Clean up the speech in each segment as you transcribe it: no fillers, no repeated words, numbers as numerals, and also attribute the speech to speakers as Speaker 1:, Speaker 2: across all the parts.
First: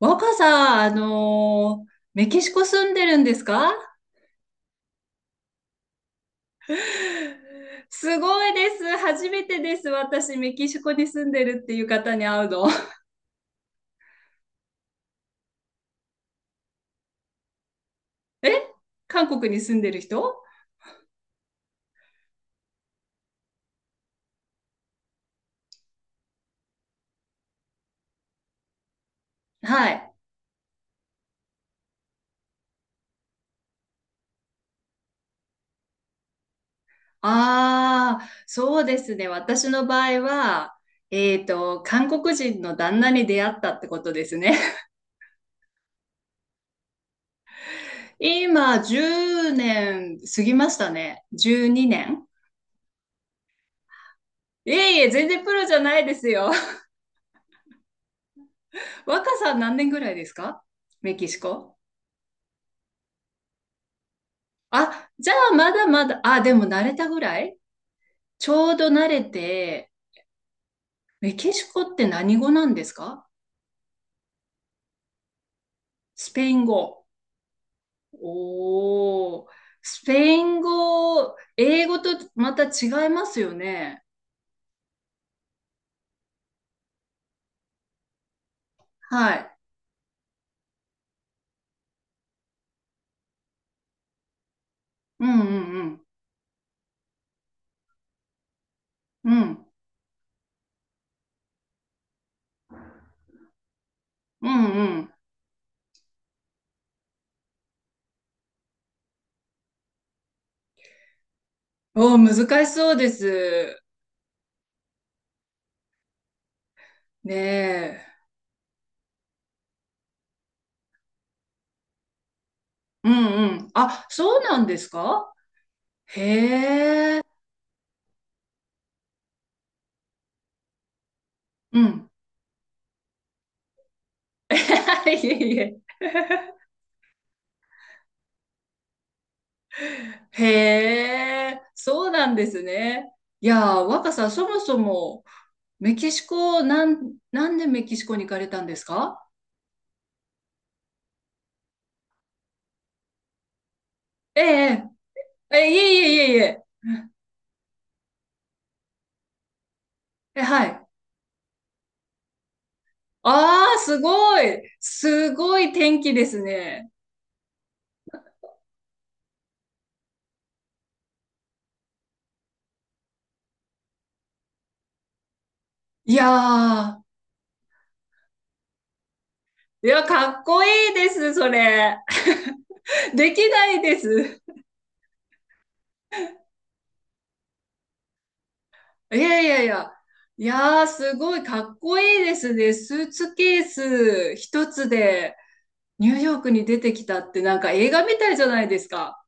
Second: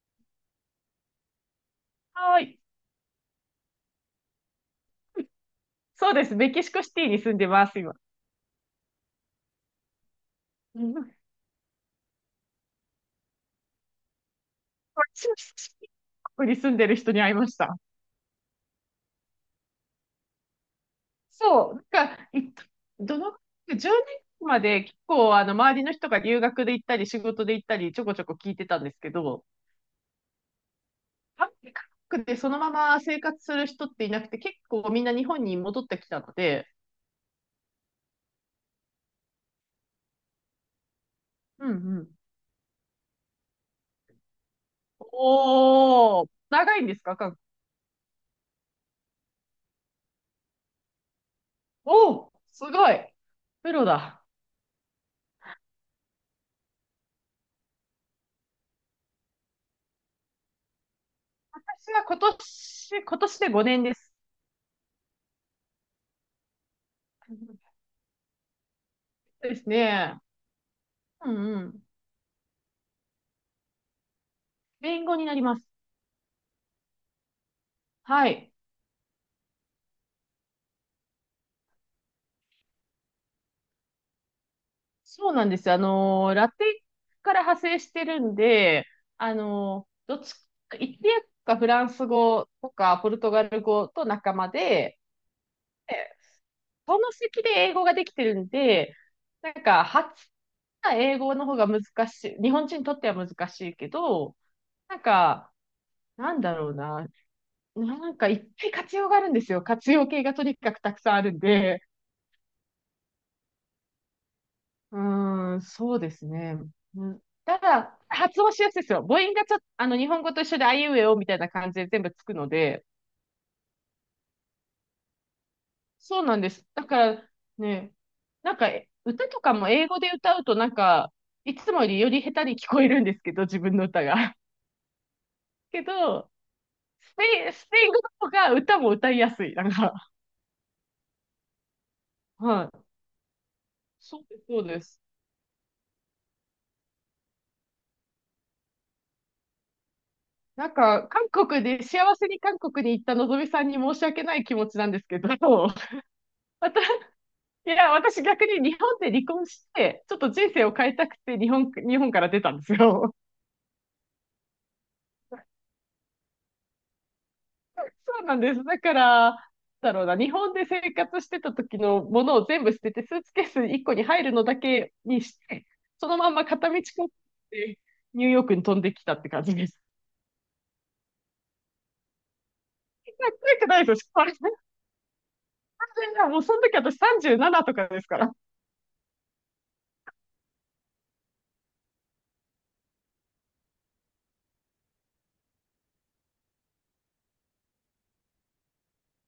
Speaker 1: 若さ、メキ
Speaker 2: は
Speaker 1: シ
Speaker 2: い。
Speaker 1: コ住んでるんですか？
Speaker 2: そうです。メキシコシティに住んでます、今。
Speaker 1: すごいです。初めてです。私、メキシ
Speaker 2: う
Speaker 1: コに
Speaker 2: ん。
Speaker 1: 住んでるっていう方に会うの。
Speaker 2: こに住んでる人に会いました。
Speaker 1: え、韓国に住んでる人。
Speaker 2: そう。いどの、10年まで結構、周りの人が留学で行ったり、仕事で行ったり、ちょこちょこ聞いてたんですけど、
Speaker 1: はい。
Speaker 2: 韓国でそのまま生活する人っていなくて、結構みんな日本に戻ってきたので、
Speaker 1: ああ、そうですね。私の場合は、
Speaker 2: うんう
Speaker 1: 韓
Speaker 2: ん。
Speaker 1: 国人の旦那に出会ったってことですね。
Speaker 2: おー、長いんですか、韓国。
Speaker 1: 今、10年過ぎましたね。12年。
Speaker 2: おー、すごい。プロだ。
Speaker 1: いえいえ、全然プロじゃないですよ。若さ何年ぐらいですか？メキシコ。
Speaker 2: 私は今年で5年です。
Speaker 1: あ、じゃあまだまだ、あ、でも慣れたぐらい、ちょうど慣れ
Speaker 2: です
Speaker 1: て、
Speaker 2: ね。う
Speaker 1: メキ
Speaker 2: んう
Speaker 1: シコ
Speaker 2: ん。
Speaker 1: って何語なんですか？
Speaker 2: 弁護になります。
Speaker 1: スペイン語。
Speaker 2: はい。
Speaker 1: おー、スペイン語、英語とまた違いますよね。
Speaker 2: そうなんです。ラテから派生してるんで、
Speaker 1: はい。
Speaker 2: どっちイタリアかフランス語とかポルトガル語と仲間で、
Speaker 1: うんうん
Speaker 2: で、その席で英語ができてるんで、
Speaker 1: うん。うん。
Speaker 2: 初な英語の方が難しい。日本人にとっては難しいけど、
Speaker 1: うんう
Speaker 2: なん
Speaker 1: ん。
Speaker 2: か、なんだろうな。いっぱい活用があるんですよ。活用形がとにかくたくさんあるんで。
Speaker 1: おー、難しそうです。
Speaker 2: うーん、そうですね。うん。
Speaker 1: ね
Speaker 2: ただ、
Speaker 1: え。
Speaker 2: 発音しやすいですよ。母音がちょっと、日本語と一緒で、あいうえおみたいな感じで全部つくので、
Speaker 1: うんうん。あ、そうなんですか？
Speaker 2: そうなんです。だか
Speaker 1: へえ。
Speaker 2: らね、歌とかも英語で歌うと、いつ
Speaker 1: う
Speaker 2: もよりよ
Speaker 1: ん。
Speaker 2: り下手に聞こえるんですけど、自分の歌が。
Speaker 1: いえいえ。
Speaker 2: けど、スペイン語とか歌も歌いやすい。なんか、
Speaker 1: へえ、そうなんです
Speaker 2: はい。
Speaker 1: ね。いやー、若
Speaker 2: そう
Speaker 1: さん、
Speaker 2: です、
Speaker 1: そも
Speaker 2: そう
Speaker 1: そ
Speaker 2: です。
Speaker 1: も、メキシコ、なんでメキシコに行かれたんですか？
Speaker 2: なんか、韓国で、幸せに韓国に行ったのぞみさんに申し訳な
Speaker 1: え
Speaker 2: い気持ちな
Speaker 1: え、
Speaker 2: んですけど、
Speaker 1: ええ、いえいえいえいえ。
Speaker 2: 私、いや、私逆に日本で離婚して、ちょっと
Speaker 1: え、
Speaker 2: 人生
Speaker 1: は
Speaker 2: を
Speaker 1: い。
Speaker 2: 変えたくて日本から出たんですよ。
Speaker 1: ああ、すごい。すごい天気ですね。
Speaker 2: そうなんです。だから、なんだろうな、日本で生活してた時のものを全部捨てて、スーツケース1個に入るのだけにして、そ
Speaker 1: い
Speaker 2: のまんま片道
Speaker 1: や
Speaker 2: こってニューヨークに飛んできたって感じです。
Speaker 1: ー、いや、かっこいいです、それ。
Speaker 2: か
Speaker 1: で
Speaker 2: っ
Speaker 1: き
Speaker 2: こよ
Speaker 1: な
Speaker 2: くな
Speaker 1: い
Speaker 2: いで
Speaker 1: で
Speaker 2: すよ、
Speaker 1: す。
Speaker 2: 失敗。もうその時私37とかですから。
Speaker 1: いやいやいや。いやー、すごいかっこいいですね。スーツケース一つで。ニューヨークに出てきたってなんか映画みたいじゃないですか。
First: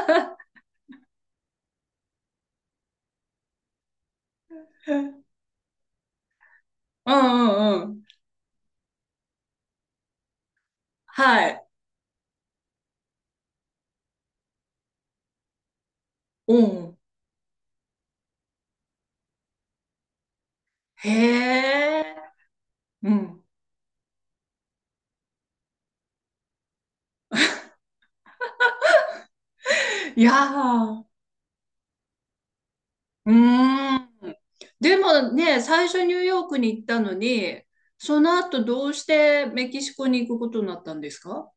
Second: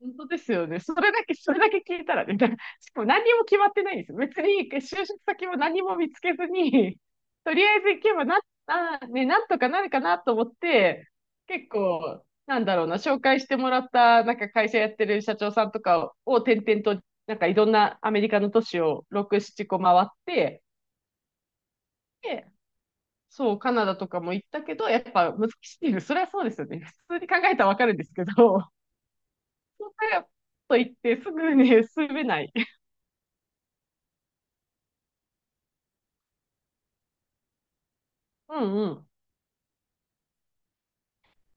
Speaker 2: 本当ですよね。それだけ聞いたらね、だ、しかも何にも決まってないんですよ。別に就
Speaker 1: う
Speaker 2: 職
Speaker 1: ん
Speaker 2: 先も何も見つけずに、
Speaker 1: う
Speaker 2: とりあえ
Speaker 1: んう
Speaker 2: ず行
Speaker 1: ん。
Speaker 2: けばな、な、ね、なんとかなるかなと思って、
Speaker 1: はい。
Speaker 2: 結構、なんだろうな、紹介してもらった、なんか会社やってる社長さんとかを転
Speaker 1: う
Speaker 2: 々
Speaker 1: ん。
Speaker 2: と、なんかいろんなアメリカの都市を6、7個回って、
Speaker 1: へえ。
Speaker 2: で、
Speaker 1: うん。
Speaker 2: そう、カナダとかも行ったけど、やっぱ難しいです。それはそうですよね。普通に考えたらわかるんですけど、そん
Speaker 1: い
Speaker 2: なこ
Speaker 1: や
Speaker 2: と言っ
Speaker 1: ー。
Speaker 2: てすぐね、住めない。
Speaker 1: うーん。でもね、最初ニューヨークに行ったのに、その
Speaker 2: う
Speaker 1: 後
Speaker 2: ん
Speaker 1: ど
Speaker 2: う
Speaker 1: うし
Speaker 2: ん。
Speaker 1: てメキシコに行くことになったんですか？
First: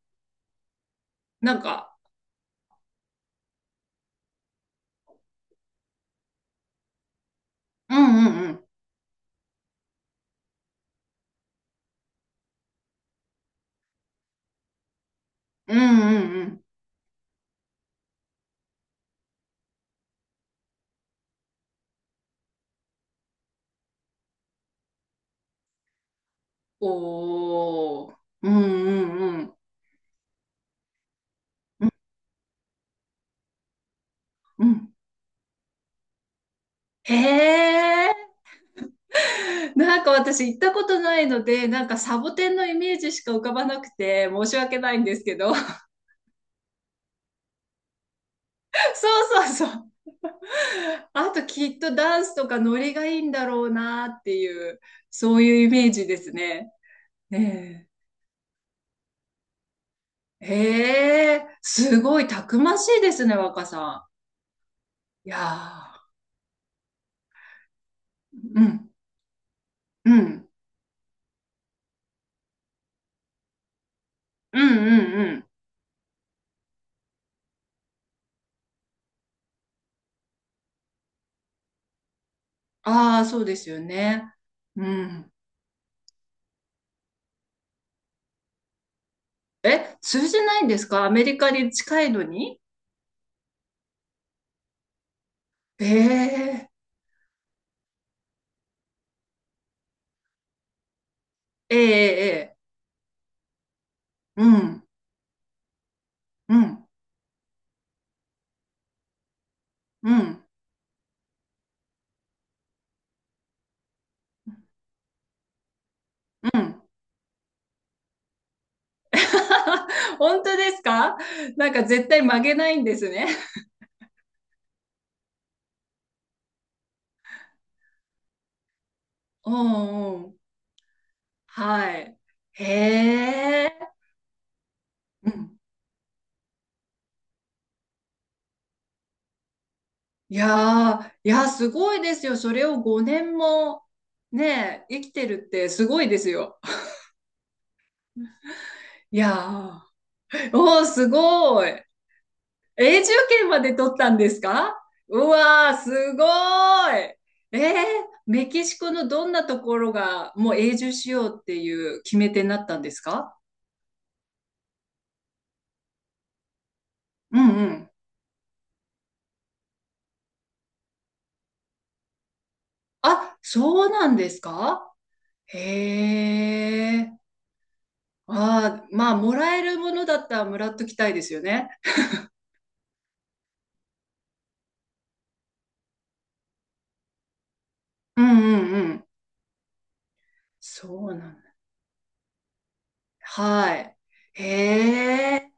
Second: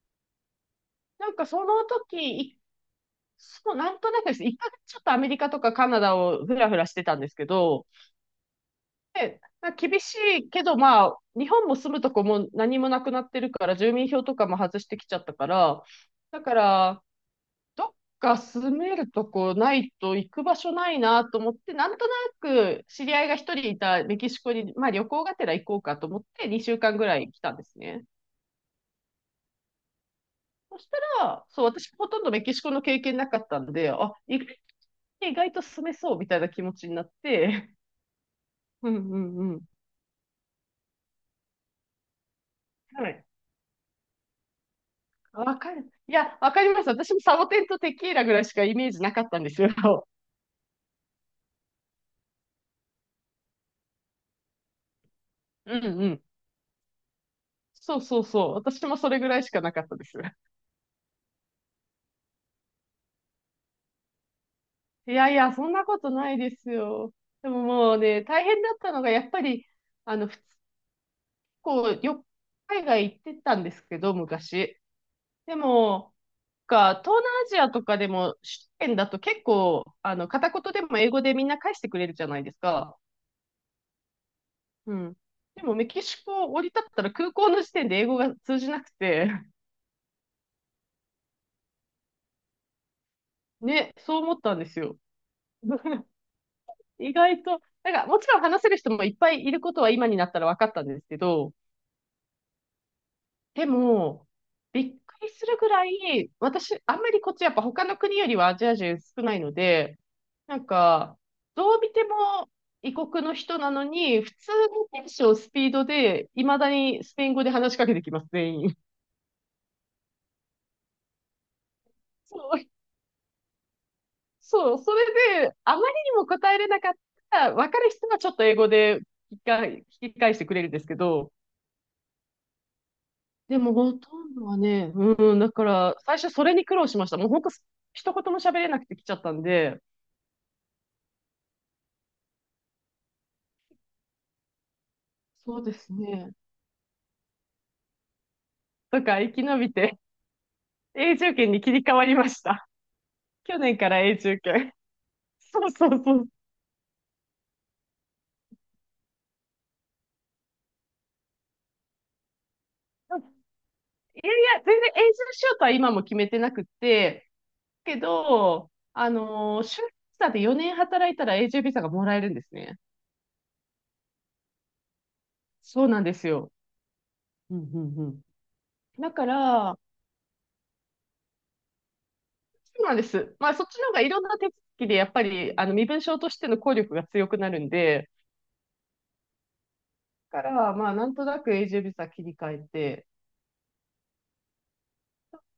Speaker 1: なん
Speaker 2: その
Speaker 1: か、
Speaker 2: 時、い、そう、なんとなくです。一回ちょっとアメリカとかカナダをふらふらしてたんですけど、
Speaker 1: うんうんうん。
Speaker 2: で、まあ、厳しいけど、まあ、日本も住むとこも何もなくなってるから、住民票とかも外してきちゃったか
Speaker 1: うん
Speaker 2: ら、
Speaker 1: うん
Speaker 2: だ
Speaker 1: う
Speaker 2: か
Speaker 1: ん。
Speaker 2: ら、どっか住めるとこないと行く場所ないなと思って、なんとなく知り合いが一人いたメキシコに、まあ旅行がてら行こうかと思って2週間ぐらい来たんですね。
Speaker 1: おー。うんうんうん。
Speaker 2: そしたら、そう、私ほとんどメキシコの経験なかったんで、あ、意、
Speaker 1: うん。
Speaker 2: 意外と住めそうみたいな気持ちになっ
Speaker 1: へ
Speaker 2: て、
Speaker 1: え。
Speaker 2: うんうんうん。
Speaker 1: なんか私行ったことないので、なんかサボテンのイメー
Speaker 2: は
Speaker 1: ジし
Speaker 2: い。
Speaker 1: か浮かばなくて申し訳ないんですけど。
Speaker 2: わ
Speaker 1: そう
Speaker 2: かる。いや、わかります。私もサボテンとテキーラぐらいしかイメージなかった
Speaker 1: そ
Speaker 2: ん
Speaker 1: う
Speaker 2: です
Speaker 1: そ
Speaker 2: よ。
Speaker 1: う。あときっとダンスとかノリがいいんだろうなっていう、そういう イ
Speaker 2: うん
Speaker 1: メージ
Speaker 2: う
Speaker 1: で
Speaker 2: ん。
Speaker 1: すね。ね
Speaker 2: そうそうそう。私もそれぐらいしかなかったです。
Speaker 1: え。へえ、すごいたくましいですね、若さ
Speaker 2: い
Speaker 1: ん。
Speaker 2: や
Speaker 1: い
Speaker 2: いや、そんなこ
Speaker 1: や
Speaker 2: とないですよ。でももうね、大
Speaker 1: ー、
Speaker 2: 変
Speaker 1: う
Speaker 2: だっ
Speaker 1: ん、
Speaker 2: たのが、やっぱり、
Speaker 1: う
Speaker 2: ふつ
Speaker 1: ん、
Speaker 2: こう、よ、海外行ってたんですけど、
Speaker 1: うん、
Speaker 2: 昔。
Speaker 1: うん、うん。
Speaker 2: でも、か、東南アジアとかでも、首都圏だと結構、片言でも英語でみんな返してくれるじゃないですか。
Speaker 1: ああ、そうですよね。う
Speaker 2: うん。
Speaker 1: ん。
Speaker 2: でもメキシコを降り立ったら空港の時点で英語が通じなくて、
Speaker 1: え、通じないんですか？アメリカに近いのに。
Speaker 2: ね、そう思ったんですよ。
Speaker 1: え え、
Speaker 2: 意外と、なんかもちろん話せる人もいっぱいいることは今になったら分かったんですけど、
Speaker 1: ええ、ええ。
Speaker 2: でも、
Speaker 1: うん、
Speaker 2: びっくりするぐらい、
Speaker 1: う
Speaker 2: 私、
Speaker 1: ん、
Speaker 2: あんまりこっちやっぱ他の国よりはアジア人少ないので、
Speaker 1: うん、
Speaker 2: なんか、どう見ても異国の人なのに、普通のテンション、スピードで、い
Speaker 1: う
Speaker 2: まだ
Speaker 1: ん。
Speaker 2: にスペイン語で話しかけてきます、全員。
Speaker 1: 本当ですか？なんか絶対曲
Speaker 2: そ
Speaker 1: げ
Speaker 2: う
Speaker 1: ないんですね。
Speaker 2: そう、それで、あまりにも答えれなかったら、わかる人はちょっと英語で聞き
Speaker 1: う
Speaker 2: か引
Speaker 1: ん
Speaker 2: き
Speaker 1: う
Speaker 2: 返し
Speaker 1: ん。
Speaker 2: てくれるんですけど、
Speaker 1: はい。へ
Speaker 2: でも
Speaker 1: え。
Speaker 2: ほとんどはね、
Speaker 1: う
Speaker 2: うん、だ
Speaker 1: ん。
Speaker 2: から、最初それに苦労しました。もう本当、一言も喋れなくて来ちゃったんで、
Speaker 1: いやー、いやー、すごいですよ。それを5年もね、生きてるっ
Speaker 2: そう
Speaker 1: て
Speaker 2: で
Speaker 1: す
Speaker 2: す
Speaker 1: ごいです
Speaker 2: ね。
Speaker 1: よ。
Speaker 2: だか
Speaker 1: い
Speaker 2: ら生き延び
Speaker 1: や
Speaker 2: て、
Speaker 1: ー、おー、す
Speaker 2: 永住権に
Speaker 1: ご
Speaker 2: 切り
Speaker 1: い。
Speaker 2: 替わりました。
Speaker 1: 永住権
Speaker 2: 去
Speaker 1: まで
Speaker 2: 年か
Speaker 1: 取っ
Speaker 2: ら
Speaker 1: たん
Speaker 2: 永
Speaker 1: で
Speaker 2: 住
Speaker 1: す
Speaker 2: 権。
Speaker 1: か？う
Speaker 2: そう
Speaker 1: わー、
Speaker 2: そ
Speaker 1: す
Speaker 2: うそ
Speaker 1: ご
Speaker 2: う。
Speaker 1: ーい。えー、メキシコのどんなところがもう永住しようっていう決め手になったんですか？
Speaker 2: いやいや、全然永住しようとは今も決めてなくて、
Speaker 1: うんうん。
Speaker 2: けど、就労ビザで4年働いたら永住ビザがもらえるんですね。
Speaker 1: あ、そうなんですか？
Speaker 2: そうなんです
Speaker 1: へ
Speaker 2: よ。
Speaker 1: え。
Speaker 2: うんうんうん。
Speaker 1: ああ、ま
Speaker 2: だ
Speaker 1: あ、
Speaker 2: か
Speaker 1: もらえる
Speaker 2: ら、
Speaker 1: ものだったらもらっときたいですよね。
Speaker 2: そうなんです。まあ、そっちの方がいろんな手続きで、やっぱり、身分証としての効力が強くなるんで、
Speaker 1: うんうんうん。
Speaker 2: だから、まあ、
Speaker 1: そ
Speaker 2: な
Speaker 1: う
Speaker 2: んと
Speaker 1: な
Speaker 2: な
Speaker 1: んだ。
Speaker 2: く永住ビザ切り替えて、
Speaker 1: はい。へえ。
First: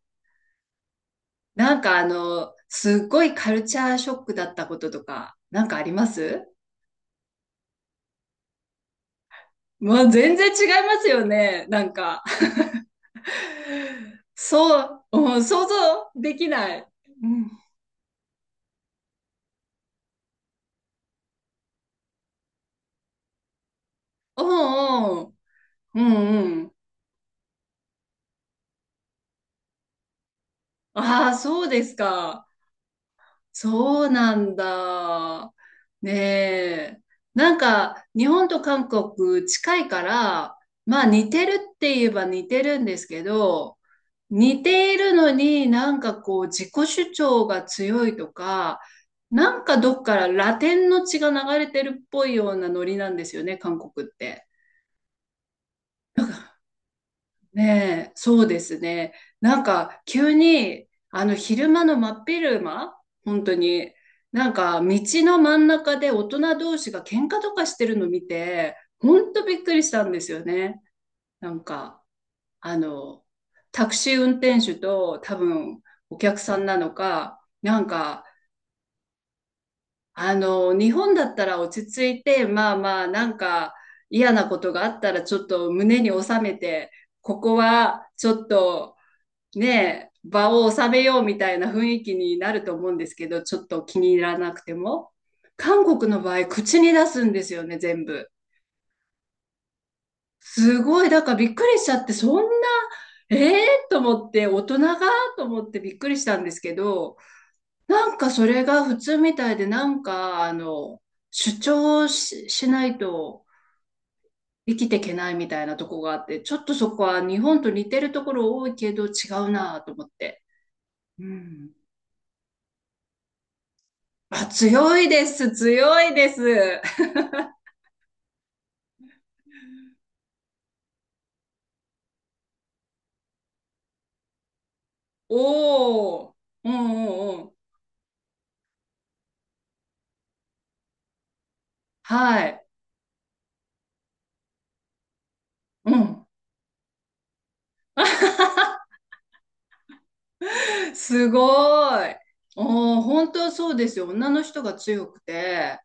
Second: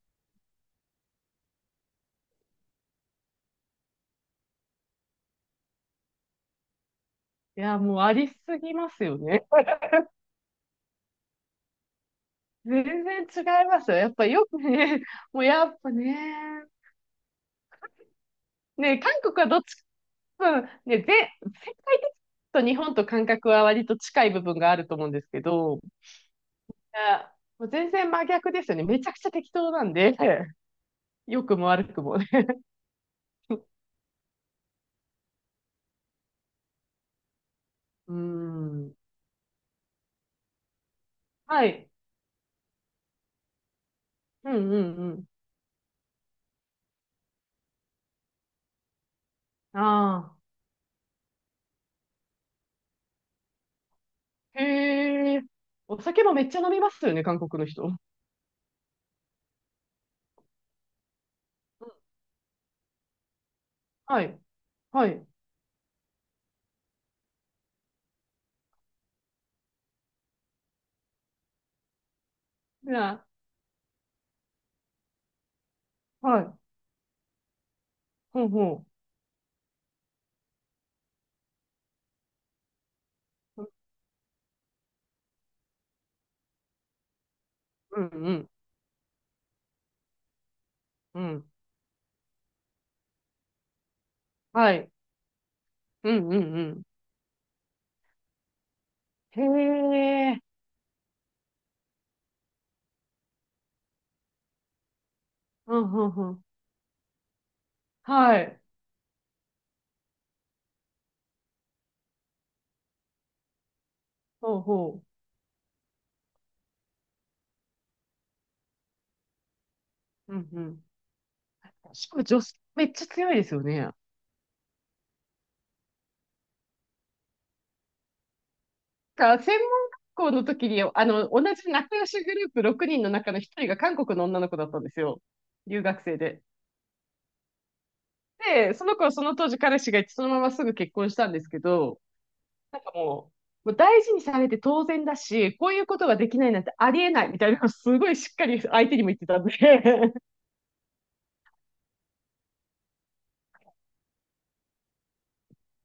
Speaker 1: すっごいカルチャーショックだったこととか、なんかあります？
Speaker 2: いや、もうありすぎますよね。
Speaker 1: まあ、全然違いますよね。なんか、
Speaker 2: 全然違いますよ。やっぱよく
Speaker 1: そう、
Speaker 2: ね、
Speaker 1: う
Speaker 2: も
Speaker 1: ん、
Speaker 2: うや
Speaker 1: 想
Speaker 2: っぱ
Speaker 1: 像でき
Speaker 2: ね、
Speaker 1: ない。うん。
Speaker 2: ね、韓国はどっちか、ね、ぜ、世界的と日本と感覚は割と近い部
Speaker 1: う
Speaker 2: 分があると思うん
Speaker 1: ん
Speaker 2: で
Speaker 1: う
Speaker 2: す
Speaker 1: ん。
Speaker 2: けど、い
Speaker 1: うんうん。
Speaker 2: や、もう全然真逆ですよね。めちゃくちゃ適当なんで。
Speaker 1: ああ、
Speaker 2: 良く
Speaker 1: そ
Speaker 2: も
Speaker 1: うで
Speaker 2: 悪
Speaker 1: す
Speaker 2: くもね。
Speaker 1: か。そうなんだ。ねえ。なんか、
Speaker 2: う
Speaker 1: 日本と韓
Speaker 2: ん。
Speaker 1: 国近いから、まあ似てる
Speaker 2: は
Speaker 1: っ
Speaker 2: い。
Speaker 1: て言えば似てるんですけど、
Speaker 2: う
Speaker 1: 似
Speaker 2: ん
Speaker 1: てい
Speaker 2: う
Speaker 1: る
Speaker 2: ん
Speaker 1: のになんかこう自己主張が強いとか、なんか
Speaker 2: うん。
Speaker 1: どっから
Speaker 2: あ
Speaker 1: ラテンの血が流れてるっぽいようなノリなんですよね、韓国って。
Speaker 2: あ。へえ。お酒もめっちゃ飲みますよね、韓国の人。うん。
Speaker 1: ねえ、そうですね。なんか、急に、昼間の真っ昼間、本当に、
Speaker 2: はい。
Speaker 1: なんか、道
Speaker 2: はい。
Speaker 1: の真ん中で大人同士が喧嘩とかしてるの見て、本当びっくりしたんですよね。なんか、あ
Speaker 2: じ
Speaker 1: の、
Speaker 2: ゃ
Speaker 1: タクシー運転手と多分お
Speaker 2: あ、
Speaker 1: 客
Speaker 2: は
Speaker 1: さん
Speaker 2: い。
Speaker 1: なのか、なんか、
Speaker 2: ほうほ
Speaker 1: 日本だったら落ち着いて、まあまあ、なん
Speaker 2: う。
Speaker 1: か、嫌なことがあったらちょっと胸に収めて、ここ
Speaker 2: うん
Speaker 1: はち
Speaker 2: う
Speaker 1: ょっ
Speaker 2: ん
Speaker 1: と、ねえ、場を収めよ
Speaker 2: う
Speaker 1: うみ
Speaker 2: ん。
Speaker 1: たいな雰囲気になると思うんですけど、ちょっと気に入らなく
Speaker 2: は
Speaker 1: て
Speaker 2: い。
Speaker 1: も。韓国
Speaker 2: う
Speaker 1: の
Speaker 2: ん
Speaker 1: 場
Speaker 2: う
Speaker 1: 合、口
Speaker 2: ん
Speaker 1: に出すんですよね、全部。
Speaker 2: うん。へえ。
Speaker 1: すごい、だからびっくりしちゃって、そんな、ええと思って、大人がと思っ
Speaker 2: う
Speaker 1: て
Speaker 2: ん
Speaker 1: びっ
Speaker 2: う
Speaker 1: く
Speaker 2: ん
Speaker 1: りし
Speaker 2: う
Speaker 1: た
Speaker 2: ん。
Speaker 1: んですけど、なんか
Speaker 2: は
Speaker 1: そ
Speaker 2: い。
Speaker 1: れが普通みたいで、なんか、主張し、しないと
Speaker 2: ほう
Speaker 1: 生きてい
Speaker 2: ほ
Speaker 1: けないみたいなとこがあって、ちょっとそこは日本と似てるところ多いけど違うなぁと思っ
Speaker 2: う。う
Speaker 1: て。
Speaker 2: んうん。
Speaker 1: うん。
Speaker 2: しかも女性めっちゃ強いですよね。
Speaker 1: あ、強いです、強いです。
Speaker 2: 専門学校の時に、同じ仲良しグループ6人の中の一人が韓国の女の子だったんですよ。留学生
Speaker 1: おお、
Speaker 2: で。
Speaker 1: うんうんうん。
Speaker 2: で、その子はその当時彼氏がいて、そのまますぐ結婚したんですけど、
Speaker 1: はい。
Speaker 2: なんかもう大事にされて当然だし、こういう
Speaker 1: う
Speaker 2: ことが
Speaker 1: ん。
Speaker 2: できないなんてありえないみたいなのをすごいしっかり相手にも言ってたんで。
Speaker 1: すごい。おお、本当そうですよ。女の人が強くて。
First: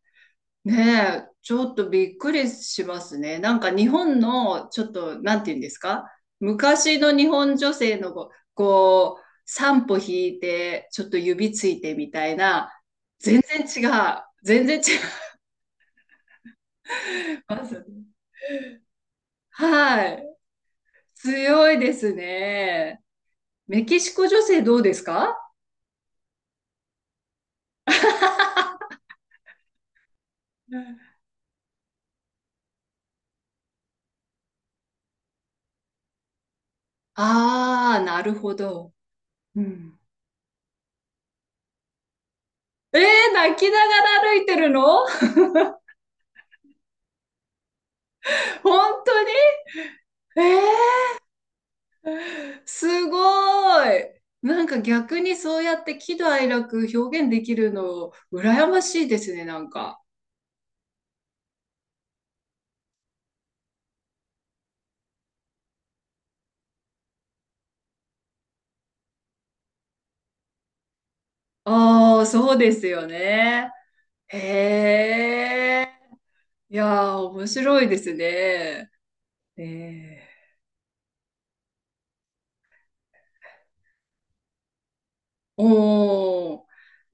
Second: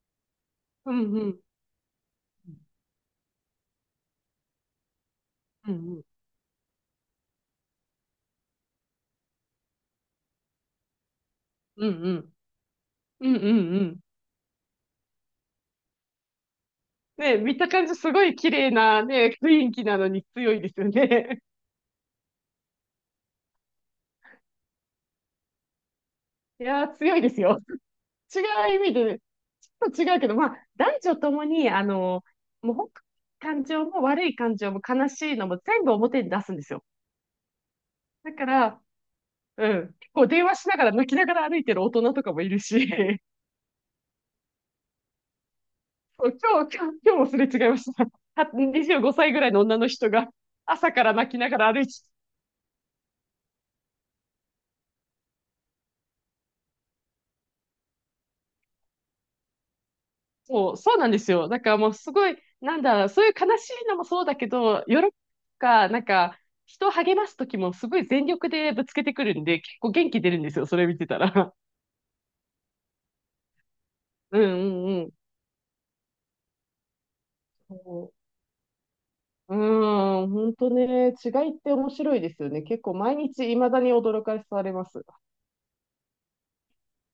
Speaker 2: うん
Speaker 1: ね
Speaker 2: う
Speaker 1: え、
Speaker 2: ん。
Speaker 1: ちょっとびっくりしますね。なんか日本の、ちょっと、なんて言うんで
Speaker 2: うん
Speaker 1: す
Speaker 2: うん。
Speaker 1: か？昔の日本女性のこう、こう、三歩引いて、ちょっと指つい
Speaker 2: う
Speaker 1: て
Speaker 2: ん
Speaker 1: み
Speaker 2: う
Speaker 1: た
Speaker 2: ん。
Speaker 1: いな、
Speaker 2: うんう
Speaker 1: 全然
Speaker 2: んう
Speaker 1: 違
Speaker 2: ん。
Speaker 1: う。全然違い
Speaker 2: ね、見
Speaker 1: ま
Speaker 2: た感
Speaker 1: す。
Speaker 2: じすごい綺麗なね、雰囲気な
Speaker 1: は
Speaker 2: の
Speaker 1: い。
Speaker 2: に強いですよね。
Speaker 1: 強いですね。メキシコ女性どうですか？
Speaker 2: いやー、強いですよ。違う意味でと違うけど、まあ、男女ともに、もう本当に感情も悪い感情も悲しいのも全部表に出すんですよ。
Speaker 1: ああー、なる
Speaker 2: だか
Speaker 1: ほ
Speaker 2: ら、
Speaker 1: ど。う
Speaker 2: うん、
Speaker 1: ん。
Speaker 2: 結構電話しながら泣きながら歩いてる大人とかもいるし、
Speaker 1: えー、泣きながら歩いてるの、
Speaker 2: そう、今日もすれ違いました。は
Speaker 1: 本
Speaker 2: 25
Speaker 1: 当に、
Speaker 2: 歳ぐらいの女の人が朝
Speaker 1: え
Speaker 2: から泣きながら歩いて、
Speaker 1: ー、すごい。なんか逆にそうやって喜怒哀楽表現できるの羨ましいですね、なんか。
Speaker 2: そう、そうなんですよ。だからもうすごい、なんだろう、そういう悲しいのもそうだけど、喜びとか、人を励ます時もすごい全力でぶつけてくるんで、結構元気出るんですよ、それ見てたら。
Speaker 1: ああ、そうですよね。へ
Speaker 2: うんうんうん。
Speaker 1: え。いやー、面白いで
Speaker 2: そ
Speaker 1: すね。
Speaker 2: う、う
Speaker 1: ね、
Speaker 2: ん、本当ね、違いって面白いですよね。結構毎日未だに驚かされます。
Speaker 1: お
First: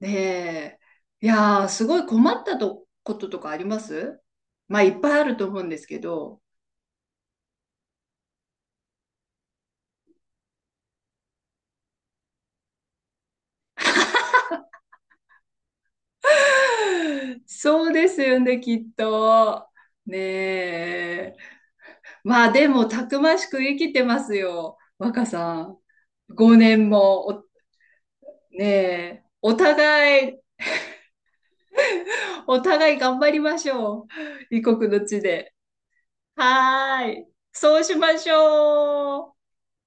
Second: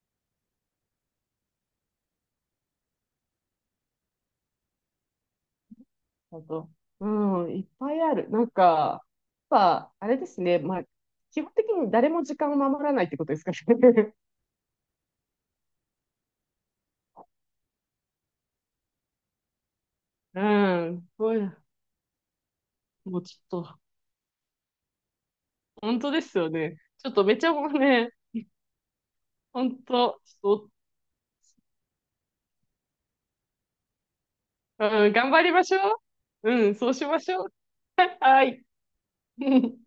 Speaker 1: ー、ねえ。いやー、すごい困ったとこととかあります？まあ、いっぱいあると思うんですけど。
Speaker 2: 本当。うん、いっぱいある。やっぱ、あれですね。まあ、基本的に誰も時間を守らないってことですかね。
Speaker 1: そうですよね、きっと。ね
Speaker 2: うん、すご
Speaker 1: え。
Speaker 2: い。
Speaker 1: まあ、でも、た
Speaker 2: も
Speaker 1: く
Speaker 2: うち
Speaker 1: まし
Speaker 2: ょ
Speaker 1: く
Speaker 2: っ
Speaker 1: 生
Speaker 2: と、
Speaker 1: きてますよ、若さん。
Speaker 2: 本当ですよ
Speaker 1: 5
Speaker 2: ね。
Speaker 1: 年
Speaker 2: ちょっと
Speaker 1: も、
Speaker 2: め
Speaker 1: お、
Speaker 2: ちゃもうね、
Speaker 1: ねえ。お
Speaker 2: 本当、
Speaker 1: 互い、
Speaker 2: ちょっ
Speaker 1: お互い頑張りましょう。異国
Speaker 2: と、
Speaker 1: の
Speaker 2: うん、
Speaker 1: 地
Speaker 2: 頑張り
Speaker 1: で。
Speaker 2: ましょう。うん、そう
Speaker 1: は
Speaker 2: し
Speaker 1: ー
Speaker 2: ま
Speaker 1: い。
Speaker 2: しょう。
Speaker 1: そうしま し
Speaker 2: はい。
Speaker 1: ょう。